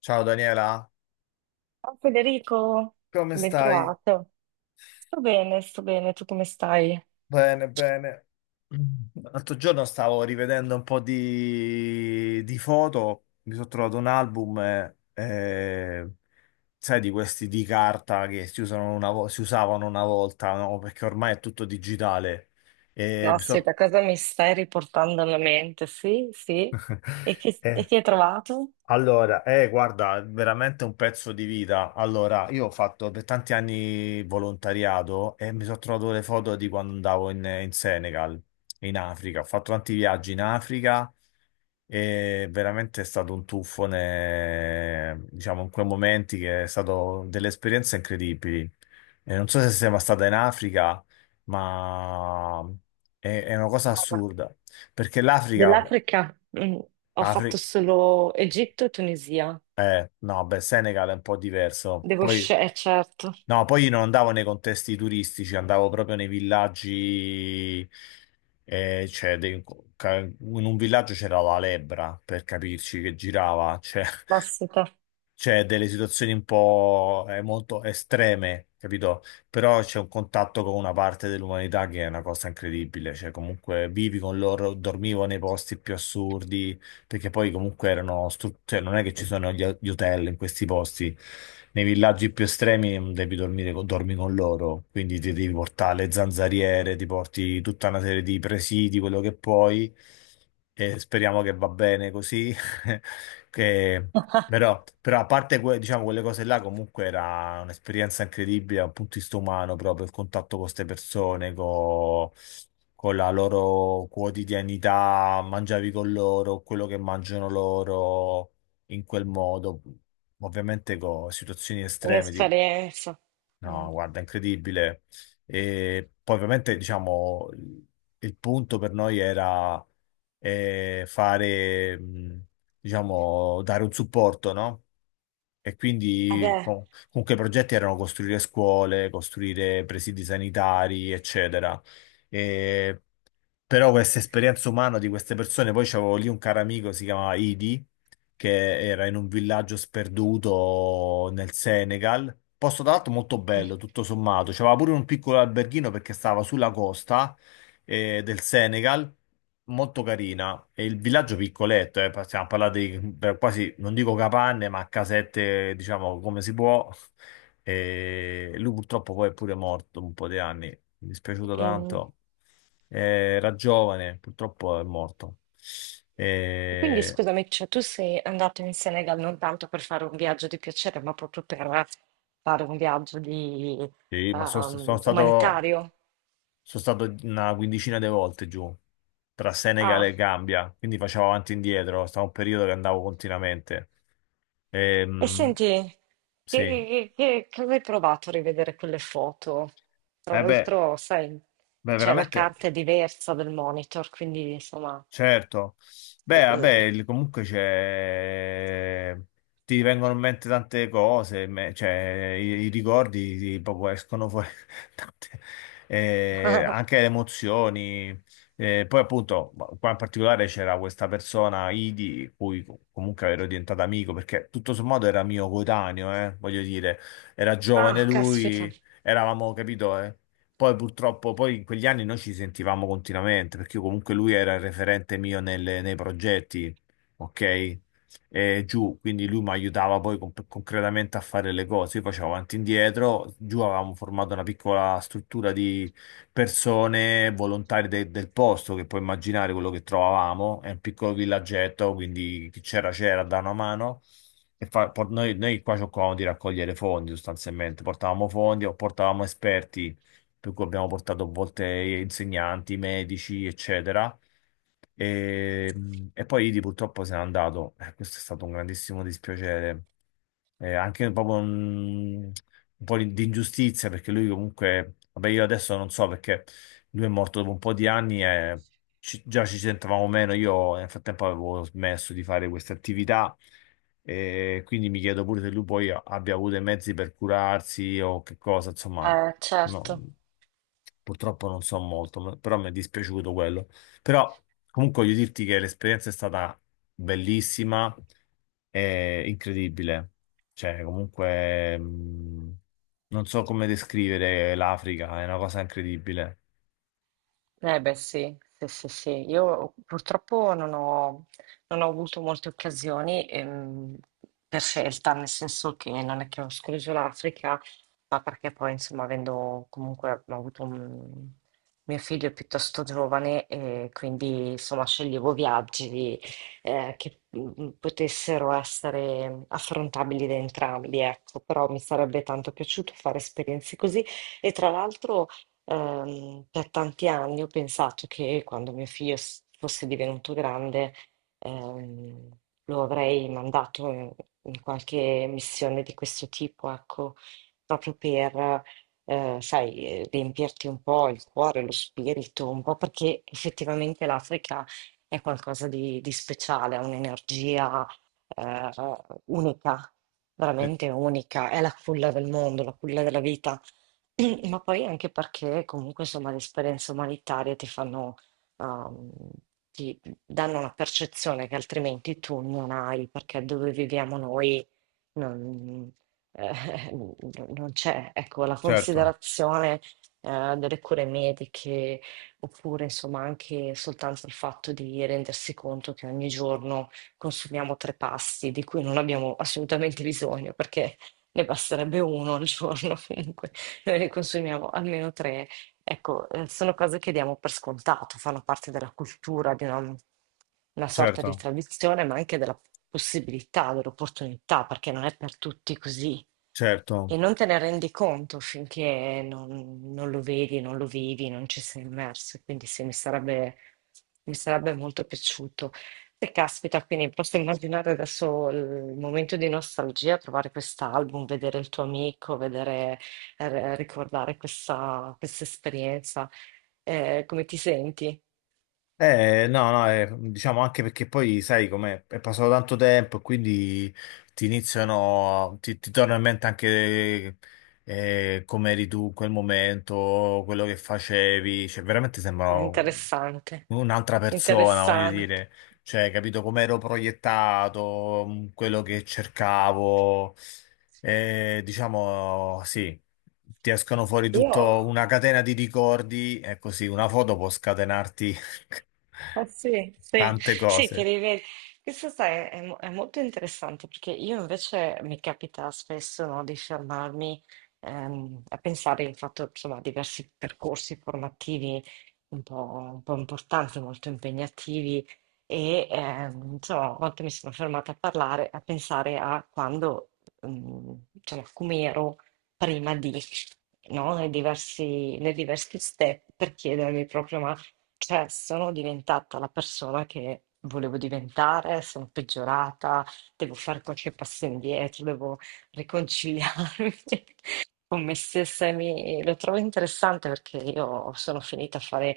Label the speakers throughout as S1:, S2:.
S1: Ciao Daniela,
S2: Ciao Federico,
S1: come
S2: ben
S1: stai?
S2: trovato. Sto bene, tu come stai?
S1: Bene, bene. L'altro giorno stavo rivedendo un po' di foto, mi sono trovato un album, sai, di questi di carta che si usano si usavano una volta, no? Perché ormai è tutto digitale. E mi so-
S2: Caspita, cosa mi stai riportando alla mente? Sì, sì. E chi, e
S1: Eh,
S2: chi hai trovato?
S1: Allora, guarda, è veramente un pezzo di vita. Allora, io ho fatto per tanti anni volontariato e mi sono trovato le foto di quando andavo in Senegal, in Africa. Ho fatto tanti viaggi in Africa e veramente è stato un tuffo, diciamo, in quei momenti che è stato delle esperienze incredibili. E non so se sei mai stata in Africa, ma è una cosa
S2: Guarda,
S1: assurda, perché l'Africa.
S2: dell'Africa. Ho fatto
S1: Afri-
S2: solo Egitto e Tunisia.
S1: No, beh, Senegal è un po' diverso.
S2: Devo
S1: Poi,
S2: scegliere, certo.
S1: no, poi io non andavo nei contesti turistici, andavo proprio nei villaggi, cioè, in un villaggio c'era la lebbra, per capirci, che girava, cioè,
S2: Caspita,
S1: c'è delle situazioni un po' molto estreme, capito? Però c'è un contatto con una parte dell'umanità che è una cosa incredibile, cioè comunque vivi con loro, dormivo nei posti più assurdi, perché poi comunque erano, cioè non è che ci sono gli hotel in questi posti, nei villaggi più estremi, devi dormire, dormi con loro, quindi ti devi portare le zanzariere, ti porti tutta una serie di presidi, quello che puoi, e speriamo che va bene così. che Però a parte diciamo, quelle cose là, comunque era un'esperienza incredibile dal punto di vista umano, proprio il contatto con queste persone, con la loro quotidianità, mangiavi con loro, quello che mangiano loro in quel modo, ovviamente con situazioni estreme. Tipo-
S2: un'esperienza. Mm.
S1: No, guarda, incredibile. E poi ovviamente, diciamo, il punto per noi era, fare, diciamo, dare un supporto, no? E quindi
S2: Vabbè,
S1: comunque i progetti erano costruire scuole, costruire presidi sanitari, eccetera. E però questa esperienza umana di queste persone, poi c'avevo lì un caro amico, si chiamava Idi, che era in un villaggio sperduto nel Senegal. Posto tra l'altro molto bello, tutto sommato. C'aveva pure un piccolo alberghino perché stava sulla costa, del Senegal, molto carina. E il villaggio piccoletto, stiamo parlando di per quasi, non dico capanne, ma casette, diciamo, come si può. E lui purtroppo poi è pure morto un po' di anni, mi è dispiaciuto
S2: mm.
S1: tanto. Eh, Era giovane, purtroppo è morto.
S2: Quindi
S1: Eh,
S2: scusami, cioè, tu sei andato in Senegal non tanto per fare un viaggio di piacere, ma proprio per fare un viaggio di,
S1: Sì, ma sono stato,
S2: umanitario.
S1: sono stato una quindicina di volte giù tra Senegal
S2: Ah,
S1: e Gambia, quindi facevo avanti e indietro, stavo un periodo che andavo continuamente.
S2: e
S1: Ehm,
S2: senti,
S1: sì,
S2: che avevi provato a rivedere quelle foto? Tra
S1: eh beh,
S2: l'altro, sai,
S1: beh,
S2: cioè, la
S1: veramente.
S2: carta è diversa del monitor, quindi insomma...
S1: Certo, beh, vabbè,
S2: eh.
S1: comunque c'è, ti vengono in mente tante cose, cioè, i ricordi proprio escono fuori, tante- anche le emozioni. Poi appunto, qua in particolare c'era questa persona, Idi, cui comunque ero diventato amico, perché tutto sommato era mio coetaneo, voglio dire, era
S2: Ah,
S1: giovane
S2: caspita,
S1: lui, eravamo, capito, eh? Poi purtroppo, poi in quegli anni noi ci sentivamo continuamente, perché io comunque lui era il referente mio nei progetti, ok? E giù, quindi lui mi aiutava poi concretamente a fare le cose. Io facevo avanti e indietro, giù avevamo formato una piccola struttura di persone, volontari del posto, che puoi immaginare quello che trovavamo, è un piccolo villaggetto, quindi chi c'era c'era, da una mano. E noi qua cercavamo di raccogliere fondi sostanzialmente, portavamo fondi o portavamo esperti, per cui abbiamo portato a volte insegnanti, medici, eccetera. E, e poi Idi purtroppo se n'è andato. Questo è stato un grandissimo dispiacere, anche proprio un po' di ingiustizia, perché lui comunque, vabbè, io adesso non so perché lui è morto dopo un po' di anni e già ci sentavamo meno. Io nel frattempo avevo smesso di fare queste attività. E quindi mi chiedo pure se lui poi abbia avuto i mezzi per curarsi o che cosa, insomma, no.
S2: certo.
S1: Purtroppo non so molto, però mi è dispiaciuto quello. Però comunque voglio dirti che l'esperienza è stata bellissima e incredibile. Cioè, comunque, non so come descrivere l'Africa, è una cosa incredibile.
S2: Eh beh sì, sì, sì, sì. Io purtroppo non ho avuto molte occasioni per scelta, nel senso che non è che ho escluso l'Africa, ma perché poi insomma avendo comunque ho avuto un mio figlio è piuttosto giovane e quindi insomma sceglievo viaggi che potessero essere affrontabili da entrambi, ecco, però mi sarebbe tanto piaciuto fare esperienze così. E tra l'altro, per tanti anni ho pensato che quando mio figlio fosse divenuto grande, ehm, lo avrei mandato in, in qualche missione di questo tipo, ecco, proprio per, sai, riempirti un po' il cuore, lo spirito, un po' perché effettivamente l'Africa è qualcosa di speciale, ha un'energia, eh, unica,
S1: Eh,
S2: veramente unica, è la culla del mondo, la culla della vita. Ma poi anche perché comunque insomma le esperienze umanitarie ti fanno, ehm, ti danno una percezione che altrimenti tu non hai, perché dove viviamo noi non, eh, non- non c'è, ecco, la
S1: certo,
S2: considerazione, delle cure mediche, oppure insomma anche soltanto il fatto di rendersi conto che ogni giorno consumiamo tre pasti di cui non abbiamo assolutamente bisogno, perché ne basterebbe uno al giorno comunque. Noi ne consumiamo almeno tre. Ecco, sono cose che diamo per scontato, fanno parte della cultura, di una sorta di
S1: certo.
S2: tradizione, ma anche della possibilità, dell'opportunità, perché non è per tutti così. E
S1: Certo.
S2: non te ne rendi conto finché non, non lo vedi, non lo vivi, non ci sei immerso. Quindi sì, mi sarebbe molto piaciuto. E caspita, quindi posso immaginare adesso il momento di nostalgia, trovare quest'album, vedere il tuo amico, vedere, ricordare questa, questa esperienza. Come ti senti?
S1: No, no, diciamo anche perché poi sai com'è, è passato tanto tempo e quindi ti iniziano, ti torna in mente anche, come eri tu in quel momento, quello che facevi, cioè veramente
S2: È
S1: sembra
S2: interessante,
S1: un'altra persona, voglio
S2: interessante.
S1: dire, cioè, capito come ero proiettato, quello che cercavo. Diciamo, sì, ti escono fuori
S2: Io,
S1: tutto una catena di ricordi, è così, una foto può scatenarti
S2: eh sì, sì,
S1: tante
S2: sì, ti
S1: cose,
S2: rivedi. Questo sai, è, è molto interessante perché io invece mi capita spesso, no, di fermarmi a pensare, ho fatto insomma diversi percorsi formativi un po', un po' importanti, molto impegnativi e insomma, a volte mi sono fermata a parlare, a pensare a quando, diciamo, come ero prima di, no, nei diversi step per chiedermi proprio ma cioè, sono diventata la persona che volevo diventare, sono peggiorata, devo fare qualche passo indietro, devo riconciliarmi. Con me stessa e lo trovo interessante perché io sono finita a fare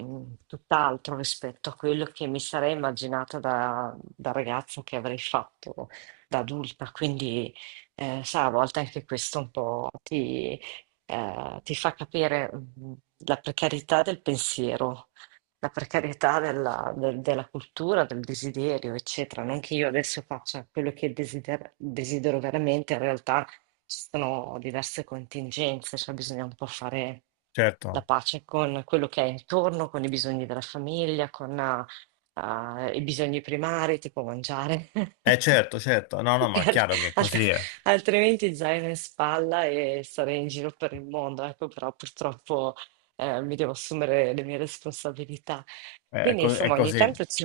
S2: tutt'altro rispetto a quello che mi sarei immaginata da, da ragazza che avrei fatto da adulta. Quindi, sa, a volte anche questo un po' ti, ti fa capire la precarietà del pensiero. La precarietà della, della cultura, del desiderio, eccetera. Non che io adesso faccia quello che desidero veramente, in realtà ci sono diverse contingenze, cioè bisogna un po' fare la
S1: certo,
S2: pace con quello che è intorno, con i bisogni della famiglia, con i bisogni primari, tipo mangiare.
S1: eh certo, certo, no, no,
S2: E
S1: ma è
S2: al-
S1: chiaro che
S2: alt-
S1: così
S2: altrimenti zaino in spalla e sarei in giro per il mondo, ecco, però purtroppo mi devo assumere le mie responsabilità. Quindi,
S1: è
S2: insomma,
S1: così,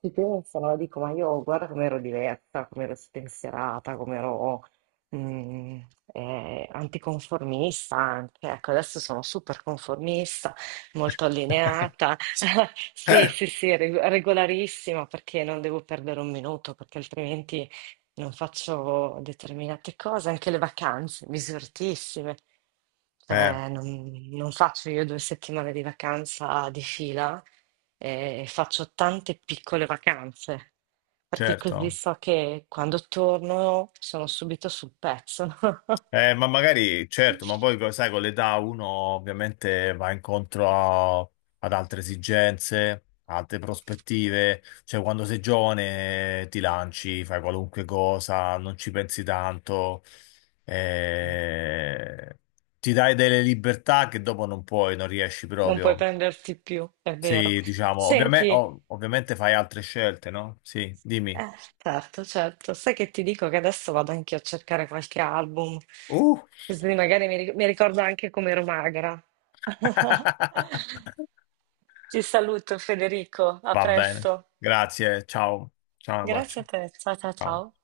S2: ci penso, no? Dico, ma io guarda come ero diversa, come ero spensierata, mhmm, anticonformista anche. Ecco, adesso sono super conformista, molto allineata. Sì, sì, sì, regolarissima perché non devo perdere un minuto, perché altrimenti non faccio determinate cose. Anche le vacanze, misuratissime.
S1: eh,
S2: Cioè non faccio io 2 settimane di vacanza di fila, e faccio tante piccole vacanze, perché così
S1: certo.
S2: so che quando torno sono subito sul pezzo.
S1: Ma magari, certo, ma poi sai, con l'età uno ovviamente va incontro ad altre esigenze, altre prospettive, cioè quando sei giovane, ti lanci, fai qualunque cosa, non ci pensi tanto, eh, ti dai delle libertà che dopo non puoi, non riesci
S2: Non puoi
S1: proprio.
S2: prenderti più, è vero.
S1: Sì, diciamo,
S2: Senti,
S1: ovviamente fai altre scelte, no? Sì, dimmi.
S2: eh, certo, certo. Sai che ti dico che adesso vado anche a cercare qualche album,
S1: Uh!
S2: così magari mi ricordo anche come ero magra. Ti saluto, Federico. A
S1: Va bene,
S2: presto.
S1: grazie, ciao, ciao, un
S2: Grazie
S1: bacio.
S2: a te. Ciao, ciao,
S1: Ciao.
S2: ciao.